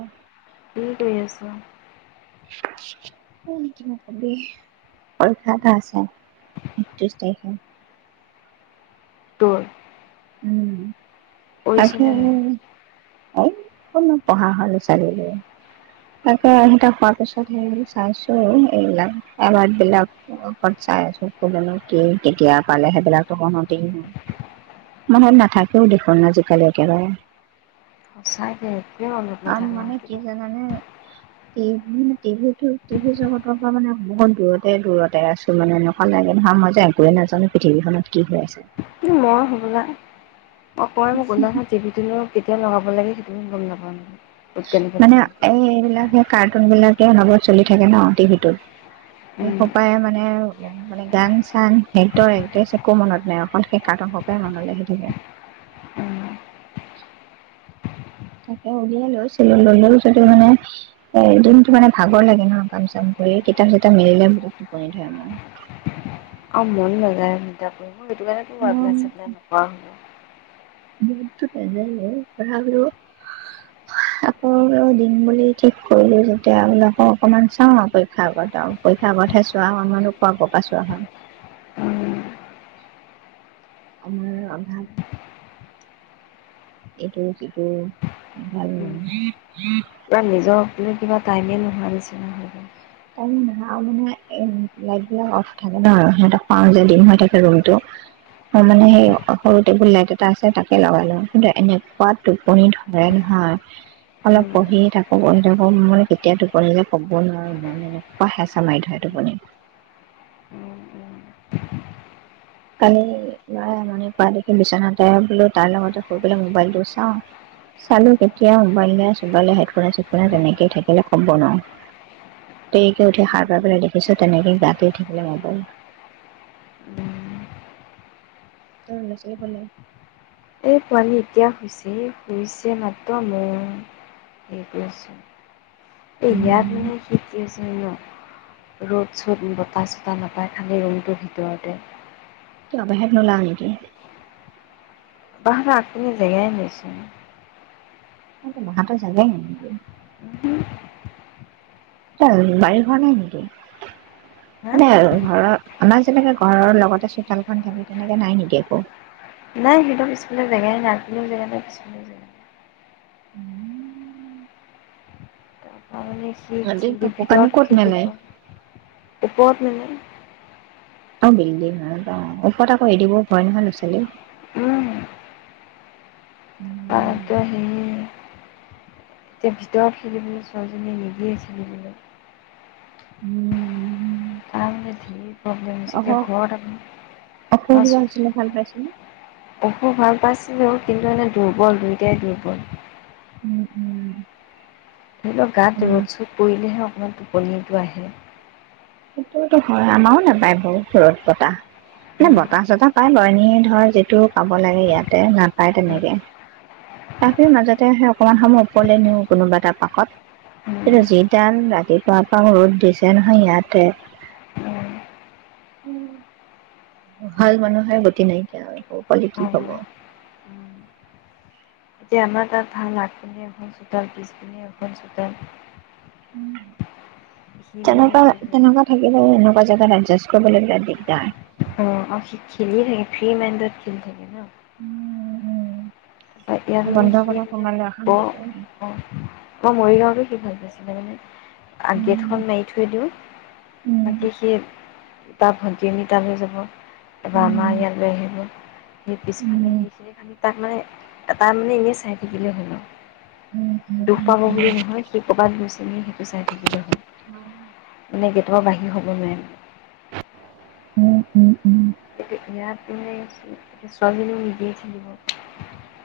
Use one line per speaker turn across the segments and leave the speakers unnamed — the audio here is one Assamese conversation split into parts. অ',
কি কৰি আছ?
ঐ কিবা কবি? পৰীক্ষা এটা আছে একত্ৰিছ তাৰিখে।
তোৰ
উম,
কৰিছেনে নাই?
[unintelligible] হয় [unintelligible] তাকে সেইটা খোৱাৰ পিছত সে চাইছো এইবিলাক এৱাৰ্ড বিলাক। [unintelligible] চাই আছো কোনেনো কি কেতিয়া পালে সেইবিলাকো মনতে নাই। মনত নাথাকেও দেখোন আজিকালি একেবাৰে
সচাকে একোয়ে মনত নথাকে এতিয়া।
উম, টিভি টিভিটো টিভি জগতৰ পৰা মানে বহুত দূৰতে দূৰতে আছে। ত' মানে এনেকুৱা লাগে মই যে একোৱে নাজানো পৃথিৱীখনত কি হৈ আছে?
মই হ'বলা অকল মুকুন দা হেত টিভিটো কেতিয়া লগাব লাগে সেইটো গম নাপাম।
মানে এই এইবিলাকে কাৰ্টুন বিলাকে অনবৰত চলি থাকে ন টিভিটোত,
উম
সপায় মানে মানে গান চান হেতৰ এড্ৰেছ একো মনত নাই, অকল সেই কাৰটুন সোপাই মনলে আহি থাকে।
উম
তাকে উলিয়া লৈছিলো, ললেও যদি মানে এ দিনটো মানে ভাগৰ লাগে ন কাম চাম কৰি, কিতাপ চিতাপ মেলিলে বহুত টোপনি ধৰে মোৰ।
অ মন নাযায় কিতাপ পঢ়িব সেই কাৰণেটো
মোৰ
এপ্লাই চেপ্লাই নকৰা হলো।
[unintelligible] আকৌ দিম বুলি ঠিক কৰিলোঁ যেতিয়া বোলো, অকণমান চাওঁ আৰু পৰীক্ষাৰ আগত আৰু। পৰীক্ষাৰ আগতহে চোৱা হয়, মইনো ক'ত আগৰপৰা চোৱা হয়।
উম
সময়ৰ অভাৱ। এইটো সিটো ভাল ন।
বা নিজৰ বুলি কিবা টাইমেই নোহোৱা নিচিনা হৈ যায়।
টাইম নোহোৱা মানে এ লাইট বিলাক অফ থাকে ন, সিহঁতক পাওঁ যে ডিম হৈ থাকে ৰুমটো। মই মানে সেই সৰু টেবুল লাইট এটা আছে তাকে লগাই লওঁ, কিন্তু এনেকুৱা টোপনি ধৰে নহয়। অলপ
উম
পঢ়ি থাকো, পঢ়ি থাকো, মানে কেতিয়া টোপনি যায় ক'ব নোৱাৰো। এনেকুৱা হেঁচা মাৰি ধৰে টোপনি।
উম উম
কালি ল'ৰা আমনি কৰা দেখি বিছনাতে বোলো তাৰ লগতে শুই পেলাই বোলো মোবাইলটো চাওঁ। চালো কেতিয়া মোবাইলে চোবাইলে হেডফোনে চেডফোনে তেনেকে থাকিলে ক'ব নোৱাৰো। দেৰিকে উঠি সাৰ পাই পেলা দেখিছো তেনেকে গাটো উঠি থাকিলে মোবাইল।
উম
তই লৰা ছোৱালী পালি?
এই পোৱালি এতিয়া শুইছে, শুইছে মাত্ৰ মোৰ সেইটোছো এ
উম
ইয়াত মানে ন' ৰ'দ -চ'দ, বতাহ- চতাহ নাপায় খালী ৰুমটোৰ ভিতৰতে।
কিয় বাহিৰত ললা নেকি?
বাহাৰ আগফালে জেগাই নাই ছোন।
মহাটোৱে জানে নি?
উহু
তাৰ বাৰি ঘৰ নাই নেকি?
হা
মানে ঘৰৰ আমাৰ যেনেকে ঘৰৰ লগতে চোতালখন থাকে, তেনেকে নাই নেকি একো?
নাই সিঁহতৰ পিছফালে জেগাই নাই, আগফালেও জেগা নাই পিছফালেও জেগা নাই।
উম
অ সি খেলি
কাপোৰ কানি
ভিতৰত
ক'ত মেলে
খেলিব, ওপৰত মানে।
অ বিল দিল নাই ন? এশটা কৰি দিব পাৰি নহয় ৰ'লা ছোৱালী
উম তাকে হেৰি এতিয়া ভিতৰত খেলিবলে ছোৱালীজনী নিদিয়ে খেলিবলে।
উম'
আমাৰ মানে ধেই প্ৰব্লেম হৈছে, এতিয়া ঘৰত আকৌ
অসুবিধা
আছো।
হৈছিলে ভাল পাইছিলো
অসুখ ভাল পাইছিলোঁ, কিন্তু এনেই দুৰ্বল, দুয়োটাই দুৰ্বল।
উম উম।
ধৰি লওঁ গাত
উম
ৰ'দ চ'দ পৰিলেহে অকণমান টোপনিটো আহে।
সেইটোট হয়, আমাৰো নাপায় বাৰু ঘৰত পতা। নে বতাহ চতাহ পায় বাও, এনেই ধৰ যিটো পাব লাগে ইয়াতে নাপায় তেনেকে। কাফিৰ মাজতে আহে অকমান সময় ওপৰলে নিওঁ, কোনোবা এটা পাকত। কিটঝ যি দাল ৰাতিপুৱা পৰা ৰ'দ দিছে নহয় ইয়াতে। ভাল মানুহে গতি নাইকিয়া কয় পালে কি হ'ব।
এতিয়া আমাৰ তাত ভাল আগপিনে এখন চোতাল, পিছপিনে এখন চোতাল। সি মানে
তেনেকুৱা-তেনেকুৱা থাকিলে এনেকুৱা জেগাত এডজাষ্ট কৰিবলৈ বিৰাট দিগদাৰ হয়।
অঁ! অঁ সি খেলি থাকে ফ্ৰি মাইডত খেলি থাকে ন। হয় ইয়াত মানে
বন্ধ
সি
ঘৰত সোমালে
প
অশান্তি কৰে
অঁ! মই মৰিগাঁৱতো সি ভাল পাইছিলে মানে আ গেটখন মাৰি থৈ দিওঁ বাকী সি তাৰ ভণ্টিজনী তালৈ যাব। এবাৰ আমাৰ ইয়ালৈ আহিব, সেই পিছফালে সেইখিনি তাক মানে এটা মানে এনেই চাই থাকিলে হ'ল আৰু, দুখ পাব বুলি
হম
নহয় সি ক'ৰবাত গৈছে নে সেইটো চাই থাকিলে হ'ল।
অঁ!
মানে গেটৰ পৰা বাঢ়িৰ হ'ব নোৱাৰে।
উম! হুম-হুম।
ইয়াত মানে এয়া ছোৱালীজনীও নিদিয়ে খেলিব।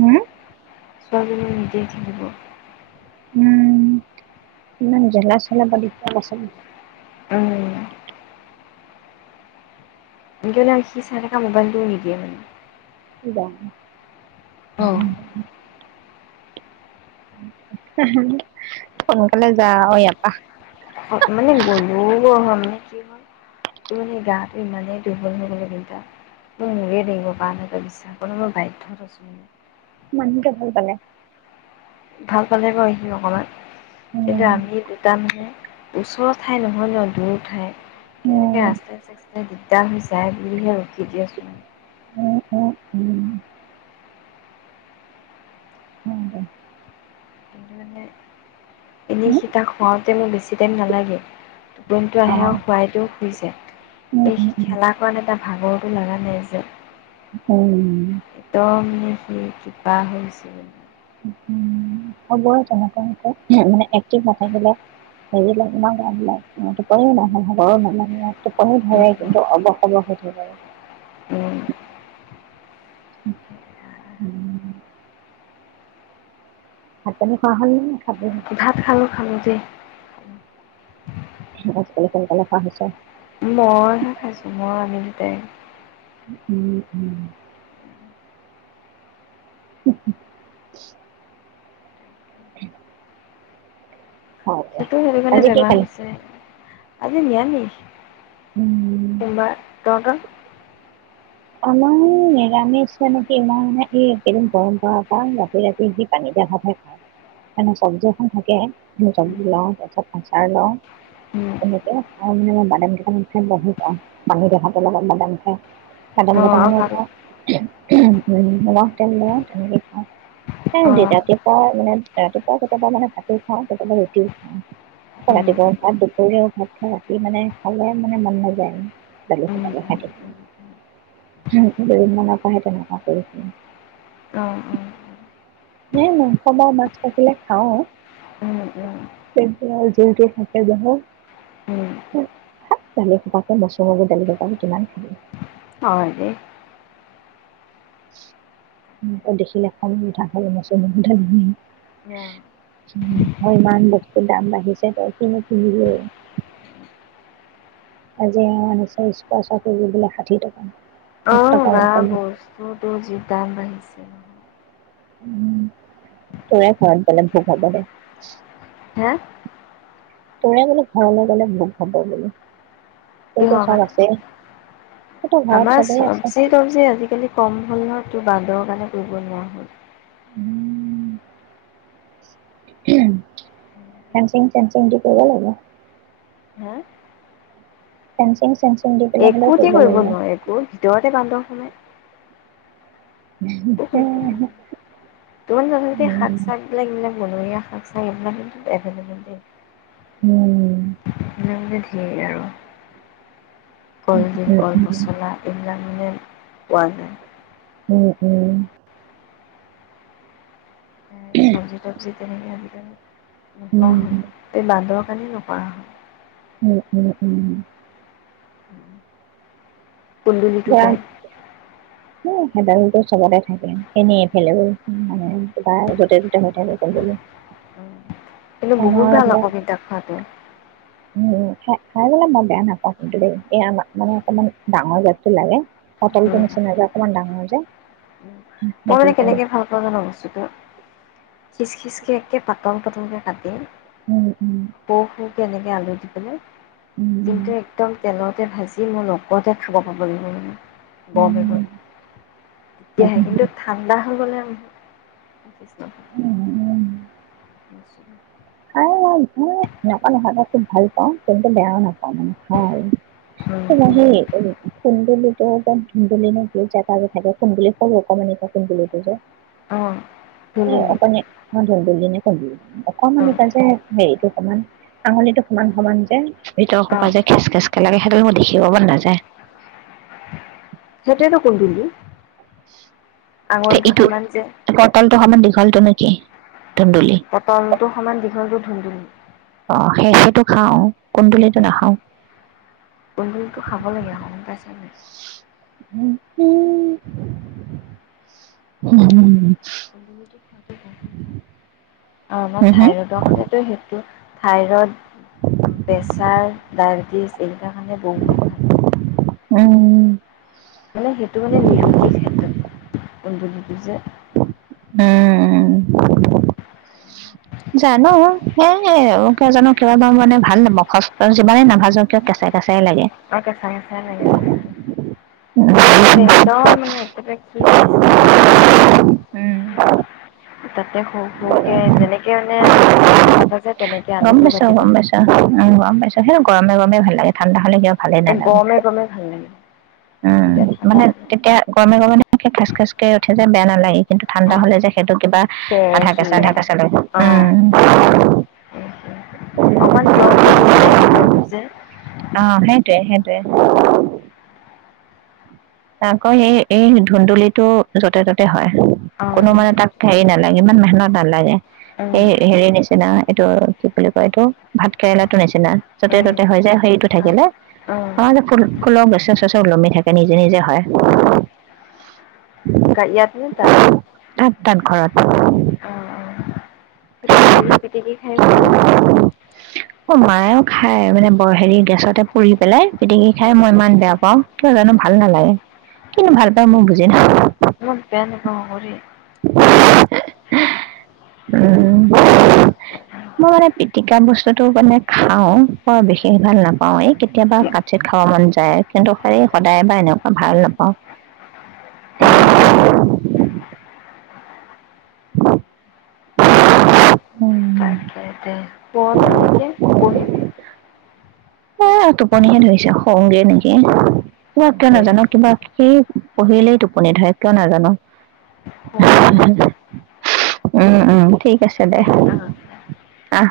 হুম!
ছোৱালীজনীয়ে নিদিয়ে খেলিব।
উম! ইমান জলা-চলা [unintelligible]
উম। এনেকে মানে সি চাই থকা মোবাইলটোও নিদিয়ে মানে।
উবা
অঁ
[unintelligible] সোনকালে যাওঁ অ ইয়াৰ পৰা।
মানে গ'লেও ক হয় মানে কি হয়। সি মানে গাটো ইমানেই দুৰ্বল হৈ গ'লে দিগদাৰ। সেইটো মোৰেই দেখিব পৰা কাৰণ মই বিশ্বাস কৰিব বাধ্য হৈছোঁ।
মানুহকে ভাল পালে।
ভাল পালে গৈ আহিম অকমান
চবৰে
কিন্তু আমি দুটা মানে ওচৰৰ ঠাই নহয় ন দূৰ ঠাই। সেনেকে ৰাস্তাই-চাস্তাই দিগদাৰ হৈ যায় বুলি হে ৰখি দি আছোঁ। কিন্তু মানে এনেই সীতাক শুৱাওঁতে মোৰ বেছি টাইম নালাগে, টোপনিটো আহে আৰু শুৱাই দিওঁ শুই যায়। এই সি খেলা কৰাত এটা ভাগটো লগা নাই যে।
উম!
ত মানে সি কিবা হৈ গৈছিলে।
উম, হুম! হ'ব তেনেকুৱা হৈছে মানে এক্টিভ নাথাকিলে হেৰি লাগে ন গা বিলাক সিহঁতৰ। টোপনিও নাহে [unintelligible] টোপনিও ধৰে কিন্তু অৱস-অৱস হৈ থাকে
উম
আৰু। [inaudible] উম! ভাত, পানী খোৱা হ'ল নে নে খাব হে?
ভাত খালোঁ-খালোঁ দেই।
আজিকালি সোনকালে খোৱা হৈছে।
মইহে খাইছো, মই আমি দুটাই।
উম-উম। [inaudible] [inaudible] হয় দে
সেইটো, সেইটো কাৰণে
আজি কি
বেমাৰ
খালি
হৈছে। আজি নিৰামিষ।
উম,
সোমবাৰ। তহঁতৰ?
আমাৰো নিৰামিষ, মানে কি মই মানে এই এইকেইদিন গৰম পৰাৰ পৰা ৰাতি ৰাতি পানী দিয়া ভাত হে খাওঁ। মানে চব্জি এখন থাকে, চব্জি লওঁ, তাৰপিছত আচাৰ লওঁ।
অ আৰু
তেনেকে আৰু মানে মই বাদাম কেইটামান [unintelligible] পানী দিয়া ভাতৰ লগত বাদাম খাই। বাদাম কেইটামানো
ভাল
লওঁ। নিমখ তেল লও, তেনেকেই খাও। সেই
অ
দে, ৰাতিপুৱা মানে ৰাতিপুৱা কেতিয়াবা মানে ভাতো খাওঁ, কেতিয়াবা ৰুটিও খাওঁ। আক'
উম
ৰাতিপুৱা ভাত, দুপৰীয়াও ভাত খাওঁ, ৰাতি মানে খাবলে মানে মন
উম উম
নাযায়। [unintelligible]
উম
উ, কেইদিন মানৰ পৰাহে তেনেকুৱা কৰিছোঁ।
অ অ
এনেই মাংস বা মাছ থাকিলে খাওঁ।
উম উম
চেকবোৰ আৰু যৰ তৰ‌ থাকে নহয়।
উম
থাক, দালি সোপাকে মচুৰ দালি সোপানো কিমান খাবি।
হয় দেই।
দেখিলে খং উঠা হ'ল [unintelligible]
অ'।
উ, আৰু ইমান বস্তুুৰ দাম বাঢ়িছে তই কিনো কিনিবি। আজি এও আনিছে ইস্কছৰ কেজি বোলে ষাঠি টকা। এক
অ',
টকাও
বাঃ
নকমে
বস্তু তোৰ যি দাম বাঢ়িছে নহয়।
উ, [unintelligible]
হা!
তোৰে বোলো ঘৰলৈ গ'লে ভোক হ'ব বোলো। তোৰতো
কিহৰ
চব আছেই
কাৰণে?
তোৰতো ঘৰত
আমাৰ
চবেই আছে
চবজি তবজি আজিকালি কম হ'ল নহয়, তোৰ বান্দৰৰ কাৰণে কৰিব নোৱাৰা হ'ল।
উ। ফেঞ্চিং সেঞ্চিং থিক কৰিব লাগিব।
হা!
ফেঞ্চিং চেঞ্চিং দি পেলাই হ'লেও কৰিব লাগিব।
বহুত ভিতৰতে বান্দৰ সোমায়। তোৰ জহতে
উম,
শাক-চাক এইবিলাক বনৰীয়া শাক চাক, এইবিলাক কিন্তু এভেইলেবল দেই।
উ।
এনে বুলি ধেৰ আৰু। কলডিল,
উম,
কলপচলা। এইবিলাক [unintelligible] কোৱা ক'।
উ, উ।
এ, চবজি, তবজি তেনেকে গোটেইবোৰ নোহোৱা হ'ল। এই বান্দৰৰ কাৰনেই নোহোৱা হ'ল।
উ, উ, উ।
কুন্দুলিটো পায়।
উ, ভেডাইলতা চবতে থাকে। এনেই এফালে মানে কিবা য'তে ত'তে হৈ থাকে, [unintelligible]
উ। কিন্তু বহুত
আমাৰ
ভাল আকৌ, তিতা খোৱাটো।
উ। খা-খাই পেলাই মই বেয়া নাপাওঁ কিন্তু দেই। এই আমাৰ মানে অকমান ডাঙৰ জাতটো লাগে। পটলটো নিচিনা যে অকণমান ডাঙৰ যে।
[inaudible] মই
সেইটো
মানে
তেনে
কেনেকে ভাল পাওঁ জান বস্তুটো, খিচ খিচ কে একে পাতল পাতলকে। কাটি।
উম' উম'।
সৰু সৰু এনেকে আলু দি পেলাই,
উম,
কিন্তু একদম তেলতে ভাজি। যি মোৰ লগতে খাব পাব লাগিবে মানে, গৰমে
উম,
গৰমে তেতিয়াহে কিন্তু ঠাণ্ডা হৈ গ'লে
উম।
[unintelligible]
খাওঁ মই এনেকুৱা নহয়, মই খুব ভাল পাওঁ, কিন্তু বেয়াও নাপাওঁ মানে। খাওঁ
কৃষ্ণ
কুন্দুলি ৰূপত ধুন্দুলি নেকি যা তা যে থাকে কুন্দুলি কৰৰু অকণমান কুন্দুলিটো যে।
অ',
এ
ধুন্দুলি
অকণি ধুন্দুলী নে কুন্দুলী, অকমানি।
অ',
হেৰিটো সমান আঙলিটো সমান সমান যে, ভিতৰ
অ',
সোপা যে খেচ খেচ [unintelligible]
সেইটোৱেতো কুন্দুলি, আঙলিটো সমান যে।
পতলটো সমান দীঘালটো নেকি ধুন্দুলী?
পটলটো সমান দীঘলটো ধুন্দলি।
অ' সেহাটো খাও কুন্দুলিতো নাখাওঁ।
কুন্দুলিটো খাব লাগে
[unintelligible]
অলপ থাইৰডৰ কাৰণেটো সেইটো থাইৰইড, প্ৰেছাৰ, ডায়েবেটিছ এই বিলাক কাৰণে বহুত ভাল।
উম।
মানে সেইটো মানে নিৰোগী ক্ষেত্ৰত যে।
উম। জানো এ কিয় জানো কিবা বাৰ মানে ভাল নেপাওঁ, খজ যিমানে নাভাজো কিয় কেঁচাই কেঁচাই লাগে।
অ' কেঁচা কেঁচা লাগে, কিন্তু একদম মানে তাতে খিচ খিচ কে কাটি
উম
তাতে সৰু সৰুকে যেনেকে মানে টো কটা যায়, তেনেকে আলুটোও কাটিব
অ' গম পাইছোঁ, সেটো গৰমে গৰমে ভাল লাগে, ঠাণ্ডা হলে কিবা ভালেই
এ
নালাগে
গৰমে গৰমে ভাল লাগে। এতিয়া
উম'
ঠাণ্ডা
মানে তেতিয়া গৰমে গৰমে খেচ খেচ উঠে যে বেয়া নালাগে। কিন্তু ঠাণ্ডা
অঁ
হলে যে সেইটো কিবা
সে
আধা কেঁচা
সেয়া
আধা কেচা লাগে।
অঁ
উম '
অকমান তিয়হটো নিচিনা ভিতৰতো যে।
অ সেইটোৱে সেইটোৱে। আকৌ হে এই ধুন্দুলিটো য'তে ত'তে হয়, কোনো
অঁ
মানে তাক হেৰি নালাগে ইমান মেহনত নালাগে, এই
উম
হেৰি নিচিনা এইটো কি বুলি কয় এইটো ভাত কেৰেলাটো নিচিনা য'তে
উম
ত'তে হৈ যায়, হেৰিটো
অঁ
থাকিলে, আমাৰ যে
অঁ
ফুল ফুলৰ গছে চচে ওলমি থাকে নিজে নিজে হয়।
কালি ইয়াত নে তাত?
তাত তাত ঘৰত।
অ' অ' সেইটো পুৰি পিটিকি খাইয়ো ভাল লাগে।
অ' মায়ে খায়, মানে বৰ হেৰি গেছতে পুৰি পেলাই। পিটিকি খাই মই ইমান বেয়া পাওঁ কিয় জানো ভাল নালাগে, কিন্তু ভাল পায় মোৰ বুজি না।
মই বেয়া নাপাওঁ আকৌ দেই।
[unintelligible] মই মানে পিটি পিটিকা বস্তুতো মানে খাওঁ, বৰ বিশেষ ভাল নাপাওঁ, এই কেতিয়াবা
দেই
কাত চিত খাব মন যায়। কিন্তু সেই সদায় বা এনেকুৱা ভাল নাপাওঁ।
উম অ'।
[unintelligible]
[unintelligible] কহিবিভ
এ টোপনিহে ধৰিছে শুঙগে নেকি, কিয়
দে
নাজানো কিবা কি পঢ়িলেই টোপনি ধৰে কিয় নাজানো।
শু নহ'লে দে
উম উম, ঠিক আছে দে।
অঁ দে
আহ।